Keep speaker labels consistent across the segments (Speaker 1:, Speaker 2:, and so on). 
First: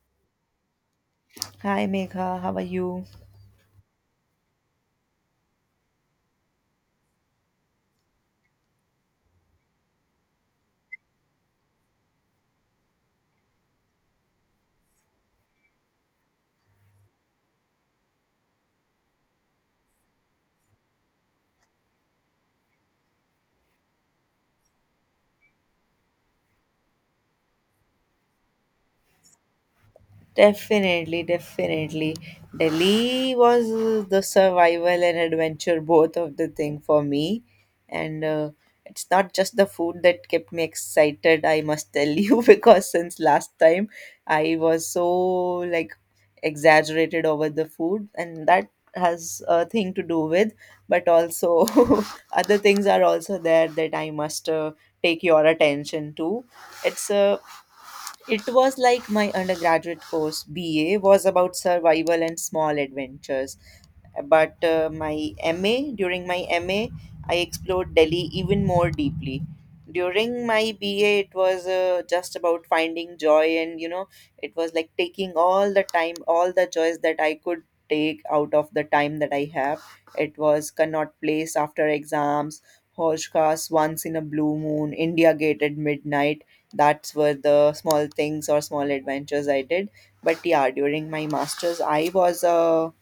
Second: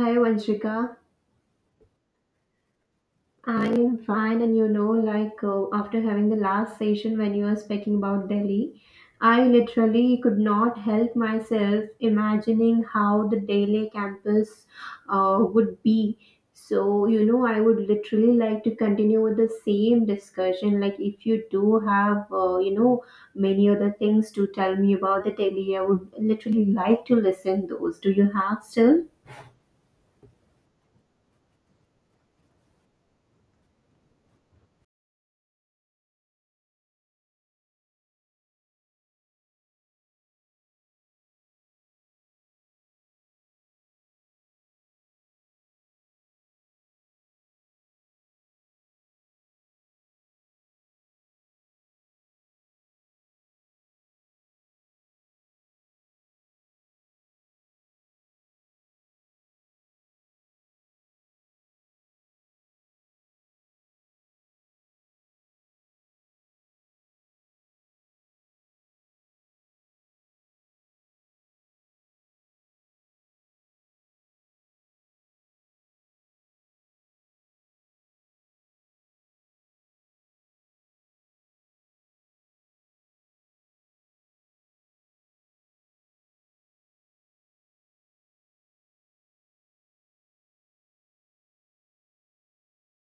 Speaker 1: Hi Vanshika,
Speaker 2: Hi Megha, how are you?
Speaker 1: I'm fine, and you know, after having the last session when you were speaking about Delhi, I literally could not help myself imagining how the Delhi campus would be. So, you know, I would literally like to continue with the same discussion. Like, if you do have, many other things to tell me about the Delhi, I would literally like to listen those. Do you have still?
Speaker 2: Definitely, definitely. Delhi was the survival and adventure both of the thing for me. And it's not just the food that kept me excited, I must tell you, because since last time I was so like exaggerated over the food, and that has a thing to do with, but also other things are also there that I must take your attention to. It's a It was like my undergraduate course BA was about survival and small adventures but during my MA, I explored Delhi even more deeply. During my BA, it was just about finding joy, and it was like taking all the time, all the joys that I could take out of the time that I have. It was Connaught Place after exams, Hoj Khas once in a blue moon, India Gate at midnight. That's were the small things or small adventures I did. But yeah, during my masters, I was a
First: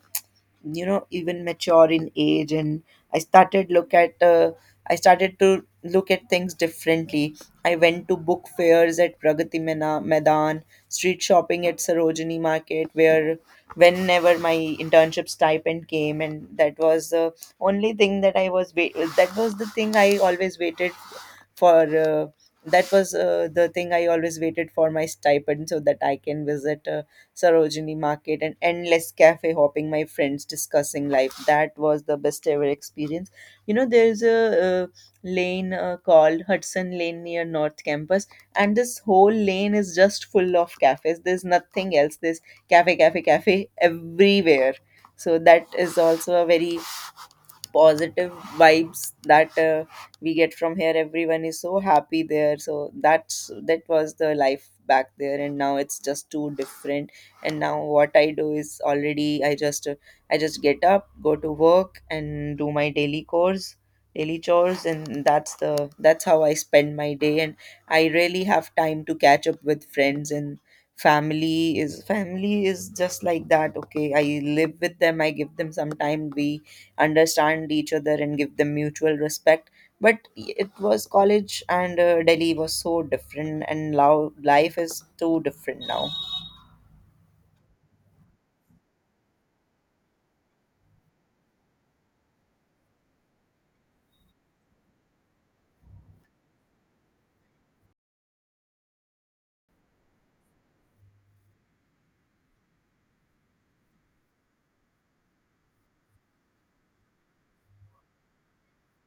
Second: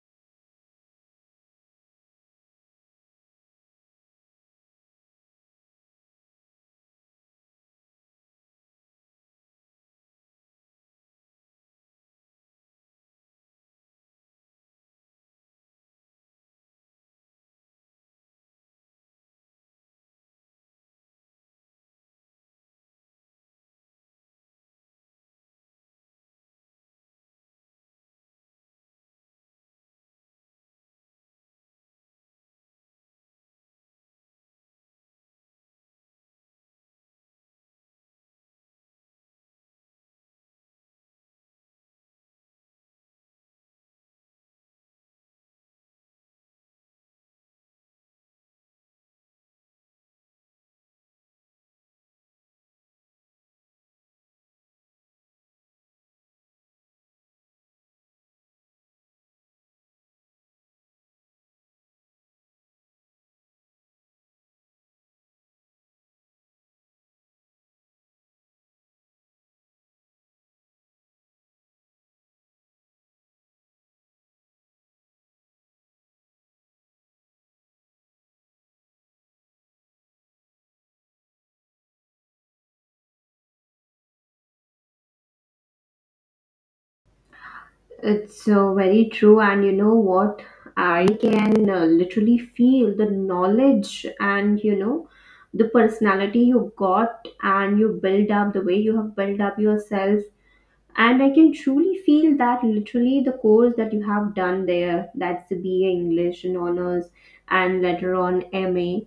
Speaker 2: even mature in age, and i started look at uh, I started to look at things differently. I went to book fairs at pragati maidan, street shopping at sarojini market, where whenever my internship stipend came, and that was the only thing that that was the thing I always waited for, uh, that was the thing I always waited for, my stipend, so that I can visit Sarojini Market, and endless cafe hopping, my friends discussing life. That was the best ever experience. You know, there's a lane called Hudson Lane near North Campus, and this whole lane is just full of cafes. There's nothing else. There's cafe, cafe, cafe everywhere. So that is also a very positive vibes that we get from here. Everyone is so happy there, so that was the life back there, and now it's just too different. And now what I do is already I just get up, go to work, and do my daily chores, and that's how I spend my day. And I really have time to catch up with friends, and family is just like that. Okay, I live with them, I give them some time, we understand each other and give them mutual respect. But it was college, and Delhi was so different, and now life is too different now.
Speaker 1: It's very true, and you know what? I can literally feel the knowledge and you know the personality you got and you build up the way you have built up yourself. And I can truly feel that literally the course that you have done there, that's the BA English and honors, and later on MA.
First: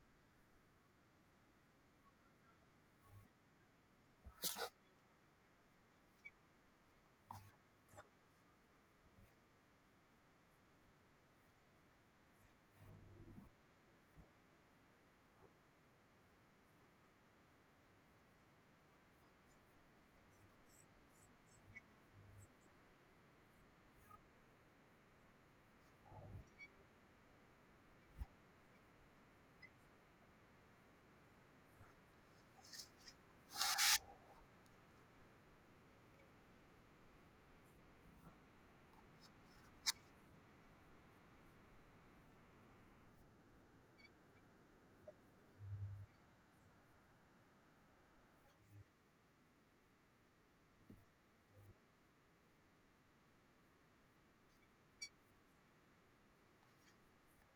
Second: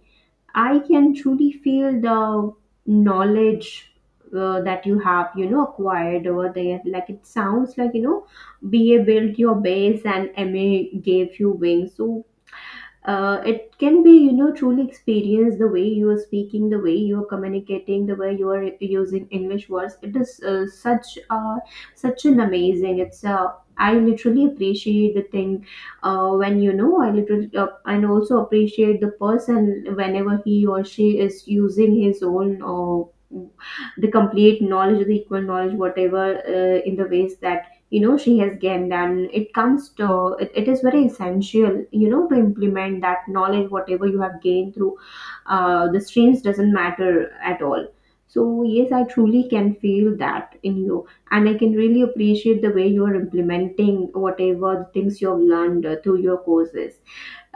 Speaker 1: I can truly feel the knowledge that you have, you know, acquired over there. Like it sounds like you know, BA built your base and MA gave you wings. So it can be you know truly experienced the way you are speaking, the way you are communicating, the way you are using english words. It is such an amazing it's I literally appreciate the thing when you know I literally and also appreciate the person whenever he or she is using his own the complete knowledge, the equal knowledge whatever in the ways that you know she has gained. And it comes to it, is very essential you know to implement that knowledge whatever you have gained through the strains doesn't matter at all. So yes, I truly can feel that in you and I can really appreciate the way you're implementing whatever things you've learned through your courses.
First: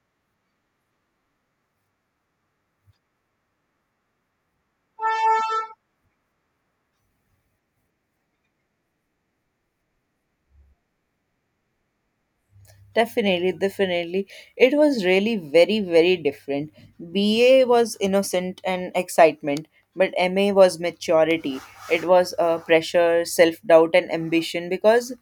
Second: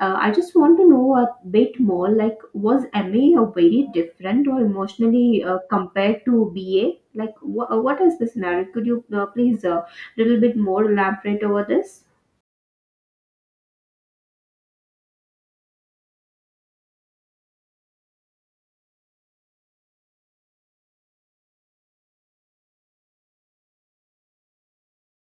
Speaker 1: I just want to know a bit more, like was MA very different or emotionally compared to BA. Like what is the scenario? Could you please a little bit more elaborate over this.
Speaker 2: Definitely, definitely. It was really very, very different. BA was innocent and excitement, but MA was maturity. It was pressure, self doubt, and ambition because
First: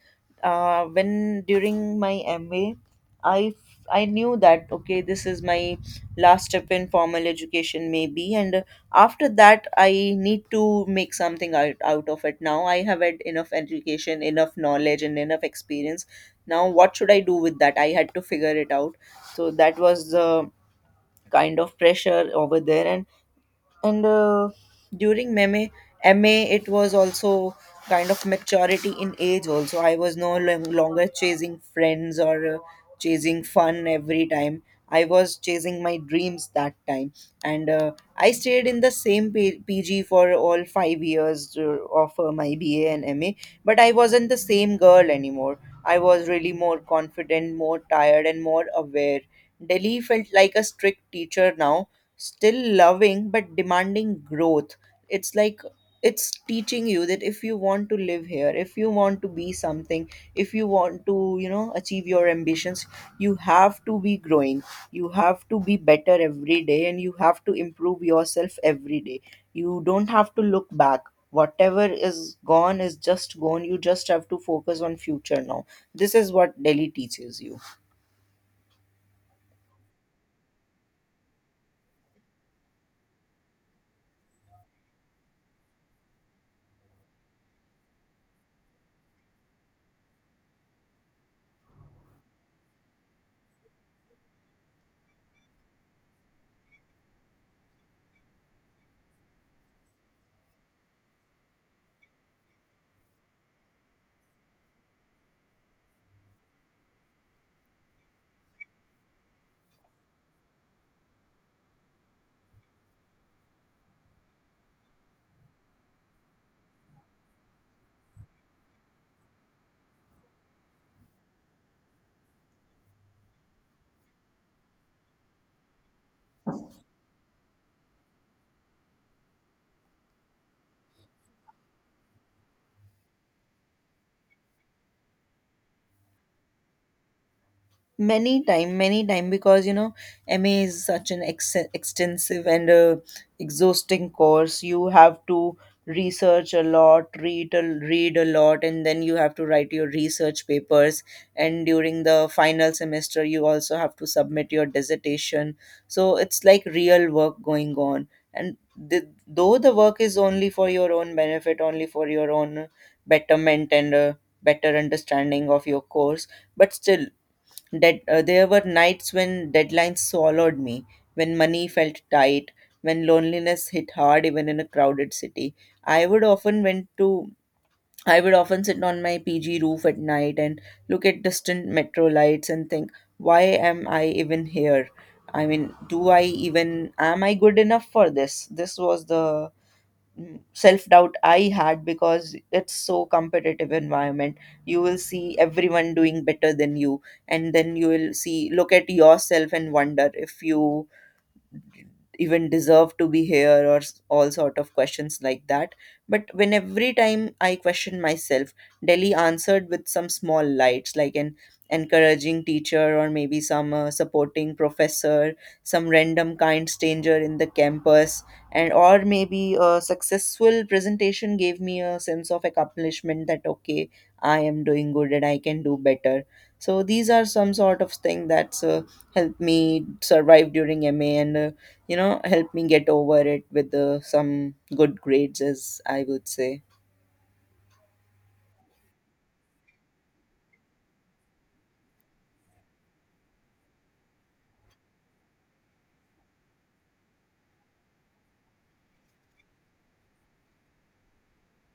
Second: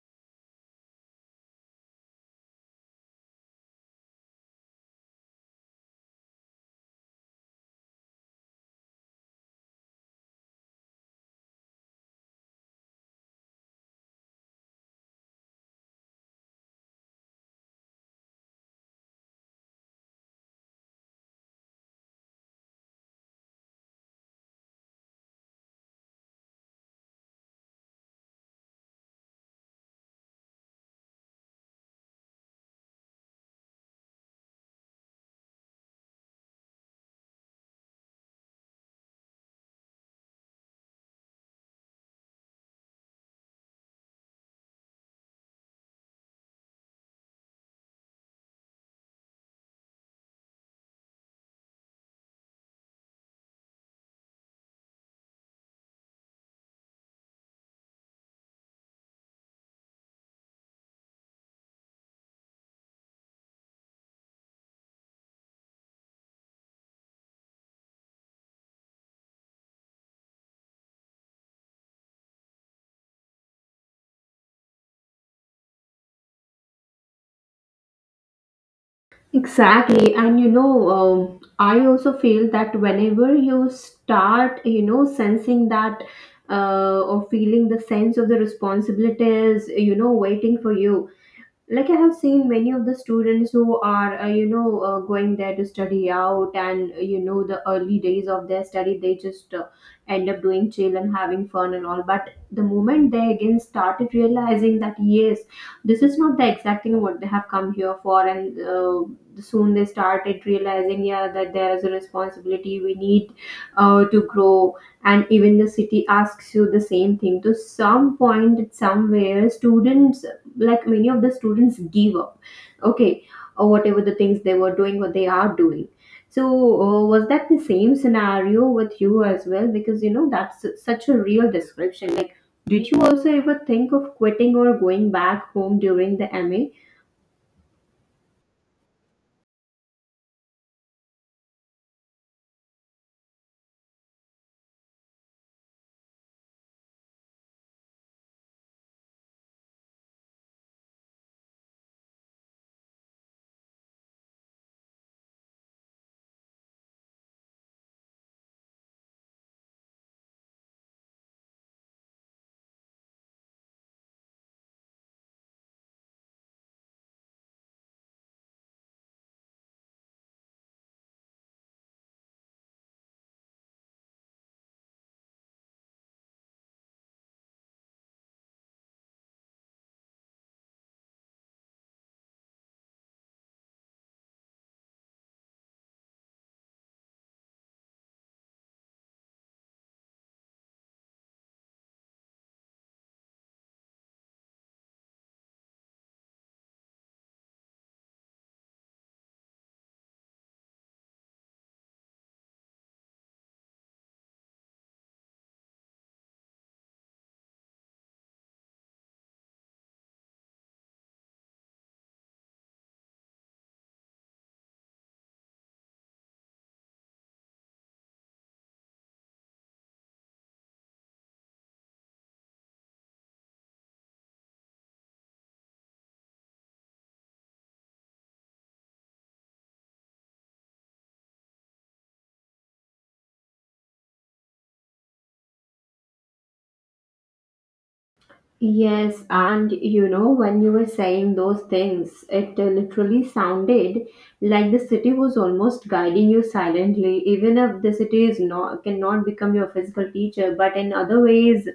Speaker 2: when during my MA, I I knew that okay, this is my last step in formal education, maybe, and after that, I need to make something out of it. Now I have had enough education, enough knowledge, and enough experience. Now what should I do with that? I had to figure it out. So that was the kind of pressure over there, and and during MA, it was also kind of maturity in age. Also, I was no longer chasing friends or chasing fun every time. I was chasing my dreams that time, and I stayed in the same PG for all 5 years of my BA and MA. But I wasn't the same girl anymore. I was really more confident, more tired, and more aware. Delhi felt like a strict teacher now, still loving but demanding growth. It's like it's teaching you that if you want to live here, if you want to be something, if you want to, achieve your ambitions, you have to be growing. You have to be better every day, and you have to improve yourself every day. You don't have to look back. Whatever is gone is just gone. You just have to focus on future now. This is what Delhi teaches you.
Speaker 1: Exactly, and you know, I also feel that whenever you start, you know, sensing that or feeling the sense of the responsibilities, you know, waiting for you, like I have seen many of the students who are going there to study out and you know the early days of their study they just end up doing chill and having fun and all. But the moment they again started realizing that yes, this is not the exact thing what they have come here for, and soon they started realizing yeah that there is a responsibility we need to grow. And even the city asks you the same thing to some point. At somewhere students, like many of the students give up, okay, or whatever the things they were doing or they are doing. So was that the same scenario with you as well? Because you know that's such a real description. Like, did you also ever think of quitting or going back home during the MA?
Speaker 2: Many time, many time, because MA is such an extensive and exhausting course. You have to research a lot, read a lot, and then you have to write your research papers, and during the final semester you also have to submit your dissertation. So it's like real work going on, and though the work is only for your own benefit, only for your own betterment and better understanding of your course. But still, there were nights when deadlines swallowed me, when money felt tight, when loneliness hit hard even in a crowded city. I would often went to I would often sit on my PG roof at night and look at distant metro lights and think, why am I even here? I mean, do I even am I good enough for this? This was the self doubt I had, because it's so competitive environment. You will see everyone doing better than you, and then you will see, look at yourself and wonder if you even deserve to be here, or all sort of questions like that. But when every time I question myself, Delhi answered with some small lights, like an encouraging teacher, or maybe some supporting professor, some random kind stranger in the campus, and or maybe a successful presentation gave me a sense of accomplishment that okay, I am doing good and I can do better. So these are some sort of thing that's helped me survive during MA, and help me get over it with some good grades, as I would say.
Speaker 1: Yes, and you know, when you were saying those things, it literally sounded like the city was almost guiding you silently, even if the city is not cannot become your physical teacher, but in other ways,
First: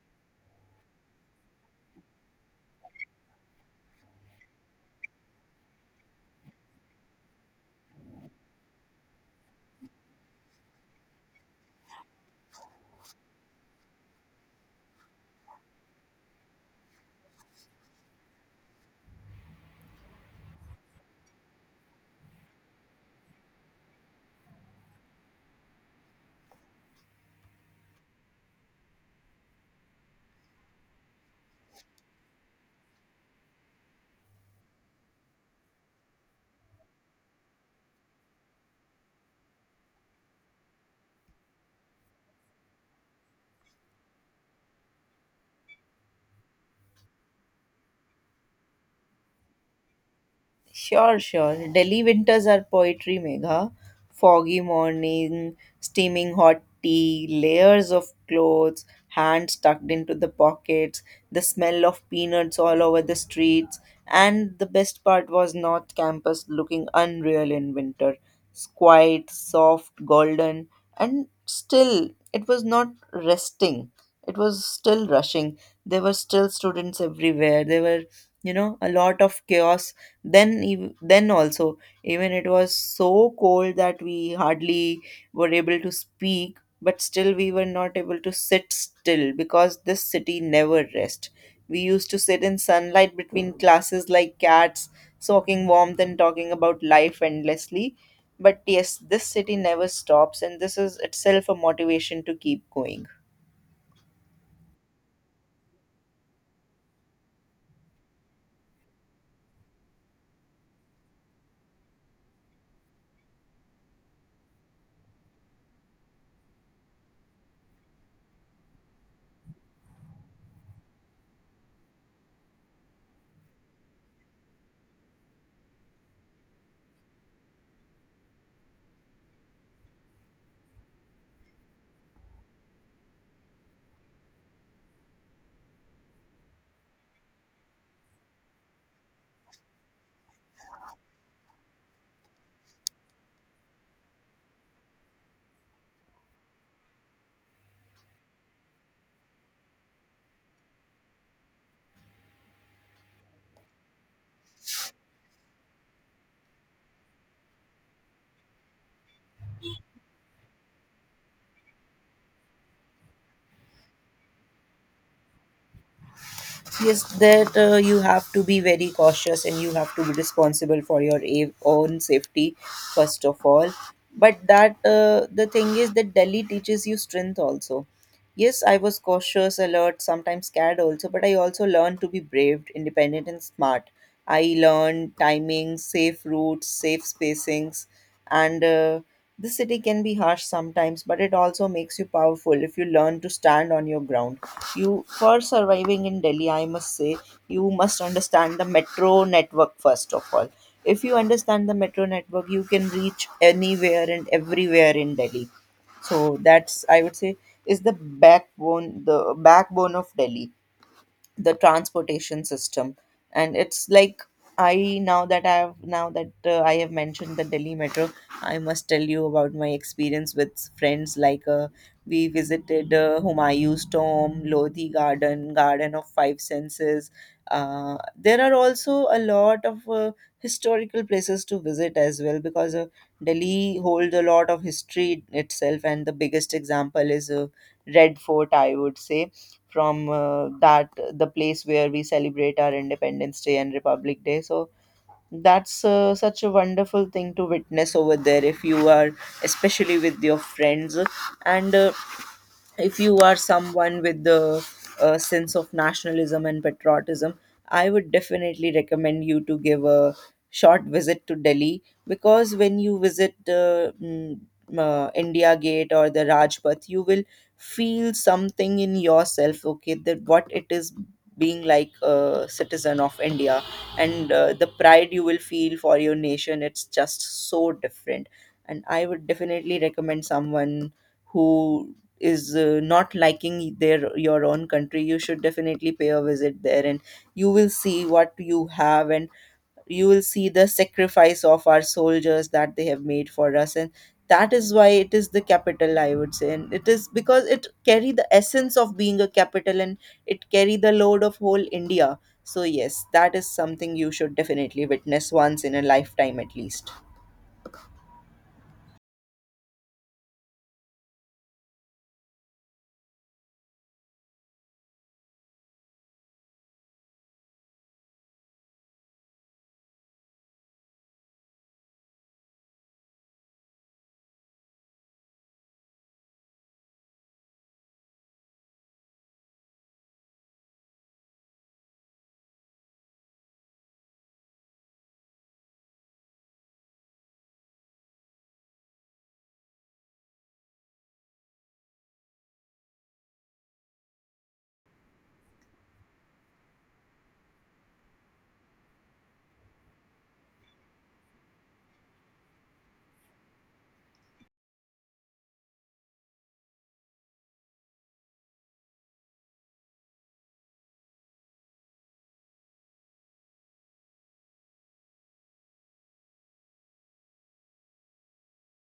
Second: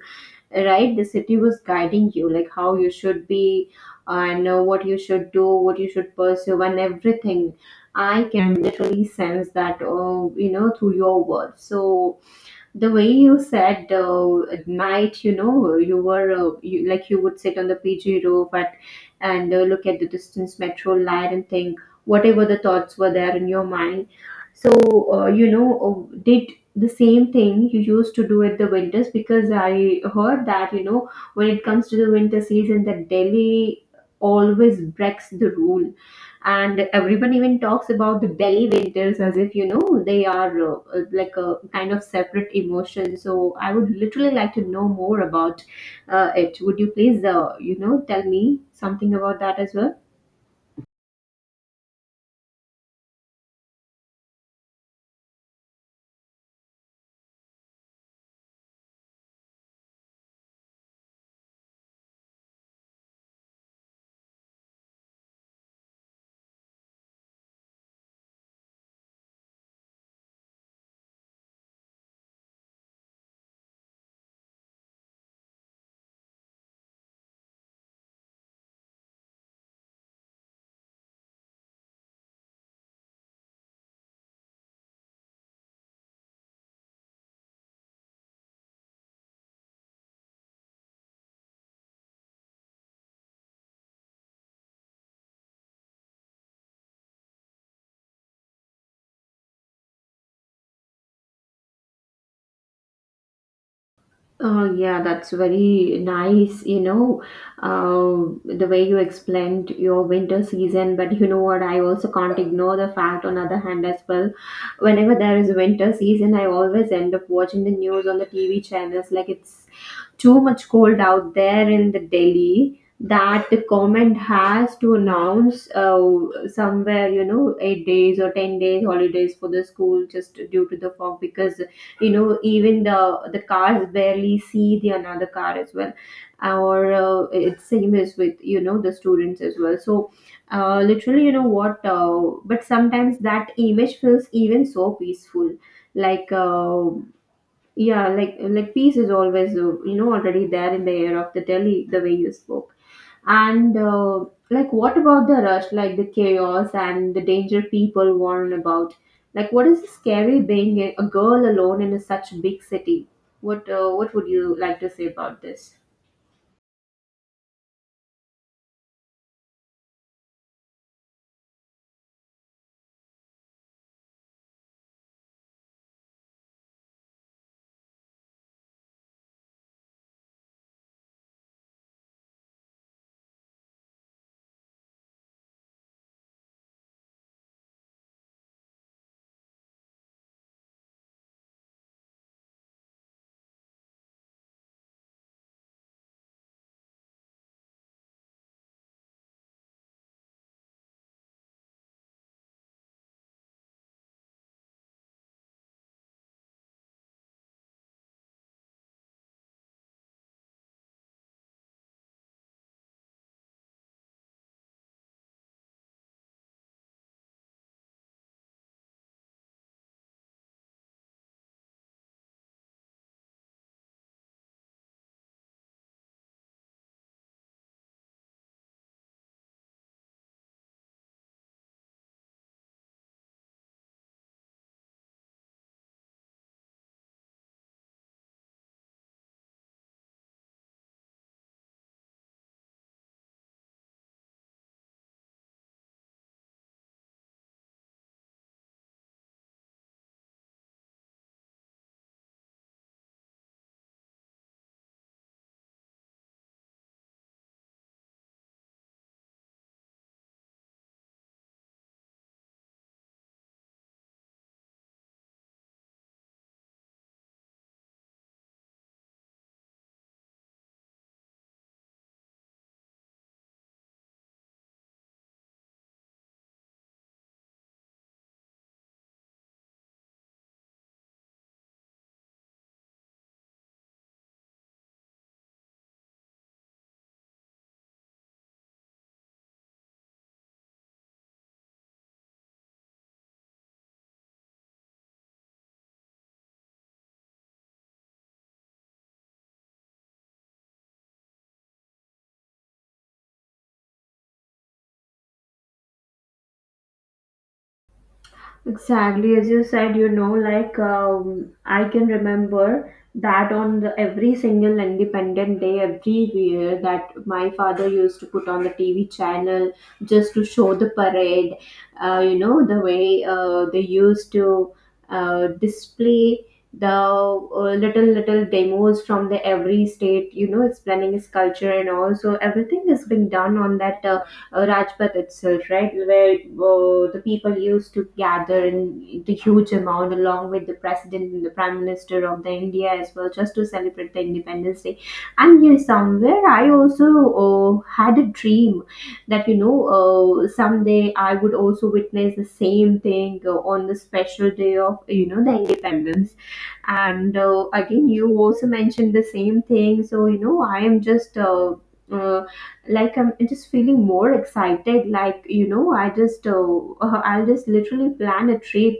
Speaker 1: right? The city was guiding you, like how you should be and what you should do, what you should pursue, and everything. I can literally sense that, you know, through your words. So the way you said at night you know you were like you would sit on the PG roof at, and look at the distance metro light and think whatever the thoughts were there in your mind. So uh, you know did the same thing you used to do at the winters? Because I heard that you know when it comes to the winter season that Delhi always breaks the rule, and everyone even talks about the belly winters as if you know they are like a kind of separate emotion. So I would literally like to know more about it. Would you please you know tell me something about that as well?
Speaker 2: Sure, sure. Delhi winters are poetry, Megha. Foggy morning, steaming hot tea, layers of clothes, hands tucked into the pockets, the smell of peanuts all over the streets, and the best part was North Campus looking unreal in winter. It's quiet, soft, golden, and still it was not resting. It was still rushing. There were still students everywhere. There were, a lot of chaos. Then also, even it was so cold that we hardly were able to speak, but still we were not able to sit still, because this city never rest. We used to sit in sunlight between classes like cats, soaking warmth and talking about life endlessly. But yes, this city never stops, and this is itself a motivation to keep going.
Speaker 1: Oh yeah, that's very nice, you know, the way you explained your winter season. But you know what? I also can't ignore the fact, on other hand, as well. Whenever there is winter season, I always end up watching the news on the TV channels. Like it's too much cold out there in the Delhi that the government has to announce somewhere you know 8 days or 10 days holidays for the school just due to the fog. Because you know even the cars barely see the another car as well, or it's same as with you know the students as well. So literally you know what but sometimes that image feels even so peaceful, like yeah, like peace is always you know already there in the air of the Delhi the way you spoke. And like what about the rush, like the chaos and the danger people warn about, like what is the scary being a girl alone in a such big city? What would you like to say about this?
Speaker 2: Yes, that you have to be very cautious, and you have to be responsible for your own safety, first of all. But that the thing is that Delhi teaches you strength also. Yes, I was cautious, alert, sometimes scared also, but I also learned to be brave, independent, and smart. I learned timing, safe routes, safe spacings, and the city can be harsh sometimes, but it also makes you powerful if you learn to stand on your ground. You For surviving in Delhi, I must say, you must understand the metro network first of all. If you understand the metro network, you can reach anywhere and everywhere in Delhi. So that's, I would say, is the backbone of Delhi, the transportation system. And it's like, I now that I have now that I have mentioned the Delhi metro, I must tell you about my experience with friends. Like we visited Humayun's Tomb, Lodhi Garden, Garden of Five Senses. There are also a lot of historical places to visit as well, because Delhi holds a lot of history itself, and the biggest example is Red Fort, I would say. From that The place where we celebrate our Independence Day and Republic Day. So that's such a wonderful thing to witness over there, if you are especially with your friends. And if you are someone with the sense of nationalism and patriotism, I would definitely recommend you to give a short visit to Delhi, because when you visit India Gate or the Rajpath, you will feel something in yourself, okay, that what it is being like a citizen of India. And the pride you will feel for your nation, it's just so different. And I would definitely recommend someone who is not liking their your own country, you should definitely pay a visit there, and you will see what you have, and you will see the sacrifice of our soldiers that they have made for us. And that is why it is the capital, I would say, and it is because it carry the essence of being a capital, and it carry the load of whole India. So yes, that is something you should definitely witness once in a lifetime at least.
Speaker 1: Exactly, as you said, you know, I can remember that on the every single Independent Day every year that my father used to put on the TV channel just to show the parade. You know the way they used to display the little little demos from the every state. You know, explaining its culture and all. So everything is being done on that Rajpath itself, right, where the people used to gather in the huge amount along with the president and the prime minister of the India as well, just to celebrate the Independence Day. And here somewhere, I also had a dream that you know someday I would also witness the same thing on the special day of you know the Independence. And again you also mentioned the same thing, so you know I am just uh, like I'm just feeling more excited. Like you know I just I'll just literally plan a trip,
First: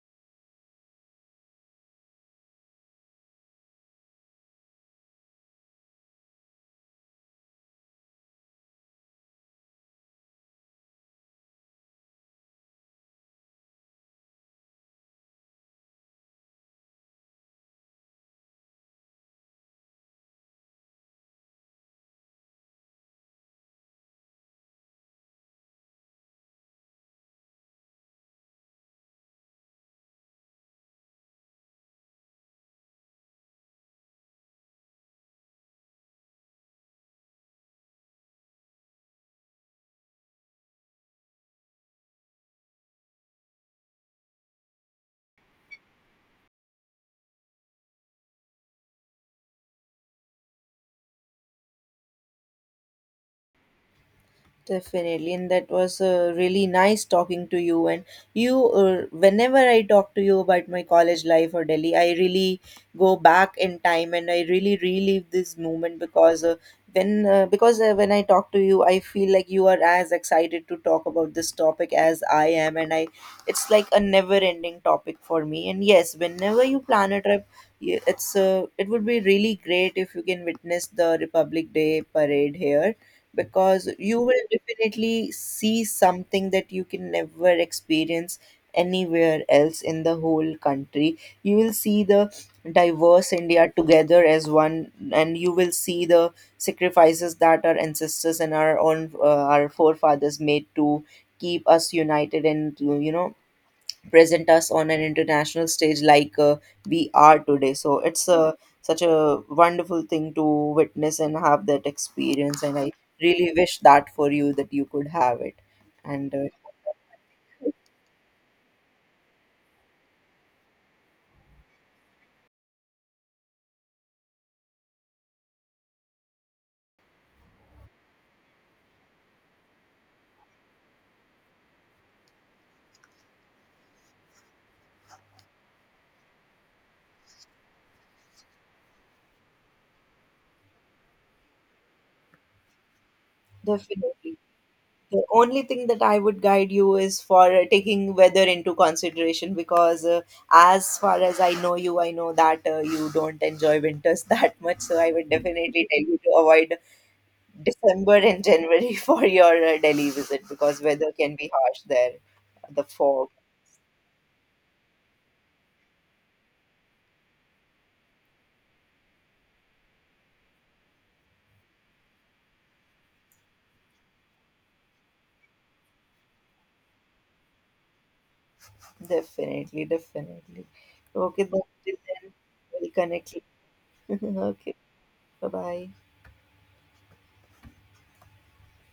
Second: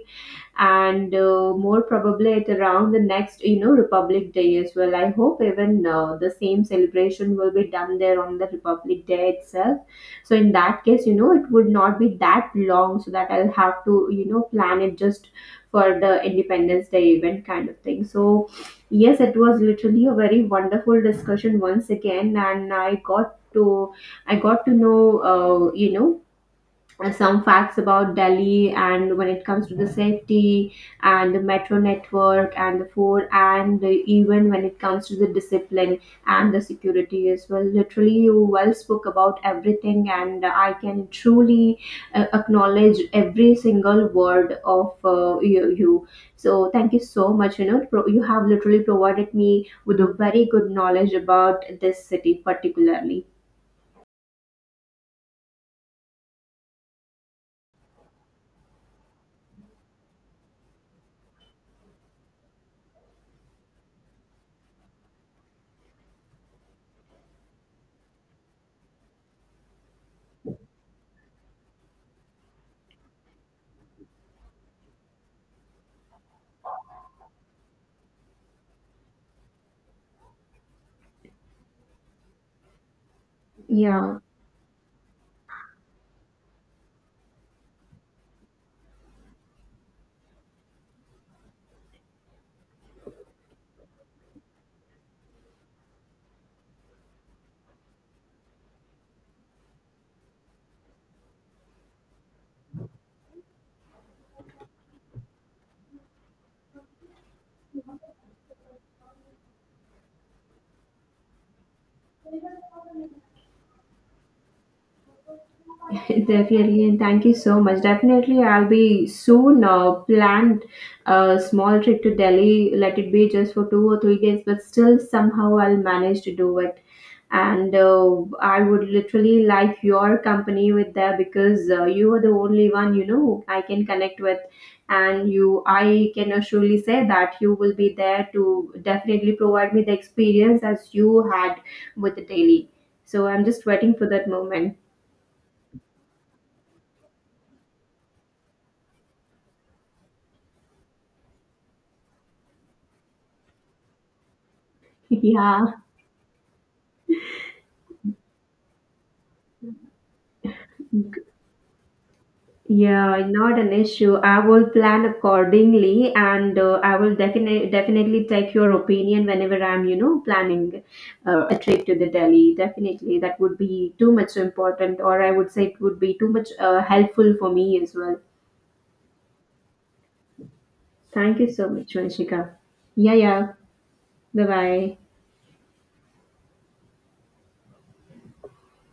Speaker 1: and more probably at around the next you know Republic Day as well. I hope even the same celebration will be done there on the Republic Day itself. So in that case you know it would not be that long, so that I'll have to you know plan it just for the Independence Day event kind of thing. So yes, it was literally a very wonderful discussion once again, and I got to know uh, you know some facts about Delhi. And when it comes to the safety and the metro network and the food and the, even when it comes to the discipline and the security as well. Literally, you well spoke about everything, and I can truly acknowledge every single word of you. So thank you so much. You know, you have literally provided me with a very good knowledge about this city particularly.
Speaker 2: Definitely, and that was really nice talking to you. And whenever I talk to you about my college life or Delhi, I really go back in time, and I really relive this moment, because when I talk to you, I feel like you are as excited to talk about this topic as I am, and I it's like a never-ending topic for me. And yes, whenever you plan a trip, it would be really great if you can witness the Republic Day parade here, because
Speaker 1: Yeah.
Speaker 2: you will definitely see something that you can never experience anywhere else in the whole country. You will see the diverse India together as one, and you will see the sacrifices that our ancestors and our forefathers made to keep us united, and to, present us on an international stage like we are today. So it's such a wonderful thing to witness and have that experience, and I really wish that for you, that you could have it. And
Speaker 1: Definitely, and thank you so much. Definitely, I'll be soon planned a small trip to Delhi. Let it be just for two or three days, but still somehow I'll manage to do it. And I would literally like your company with that, because you are the only one you know I can connect with, and you I can assuredly say that you will be there to definitely provide me the experience as you had with the Delhi. So I'm just waiting for that
Speaker 2: definitely.
Speaker 1: moment.
Speaker 2: The only thing that I would guide you is for taking weather into consideration, because, as far as I know you, I know that you don't enjoy winters that much. So I would
Speaker 1: Yeah.
Speaker 2: definitely tell you to avoid December and January for your Delhi visit, because weather can be harsh there. The
Speaker 1: Yeah,
Speaker 2: fog,
Speaker 1: not an issue. I will plan accordingly and I will definitely take your opinion whenever I'm, you know, planning a trip to the Delhi. Definitely, that would be too much important, or I would say it would be too much helpful for me as well.
Speaker 2: definitely, definitely.
Speaker 1: Thank
Speaker 2: Okay,
Speaker 1: you
Speaker 2: then,
Speaker 1: so much,
Speaker 2: till then
Speaker 1: Vanshika.
Speaker 2: we'll
Speaker 1: Yeah,
Speaker 2: connect.
Speaker 1: yeah. Bye
Speaker 2: Okay,
Speaker 1: bye.
Speaker 2: bye bye.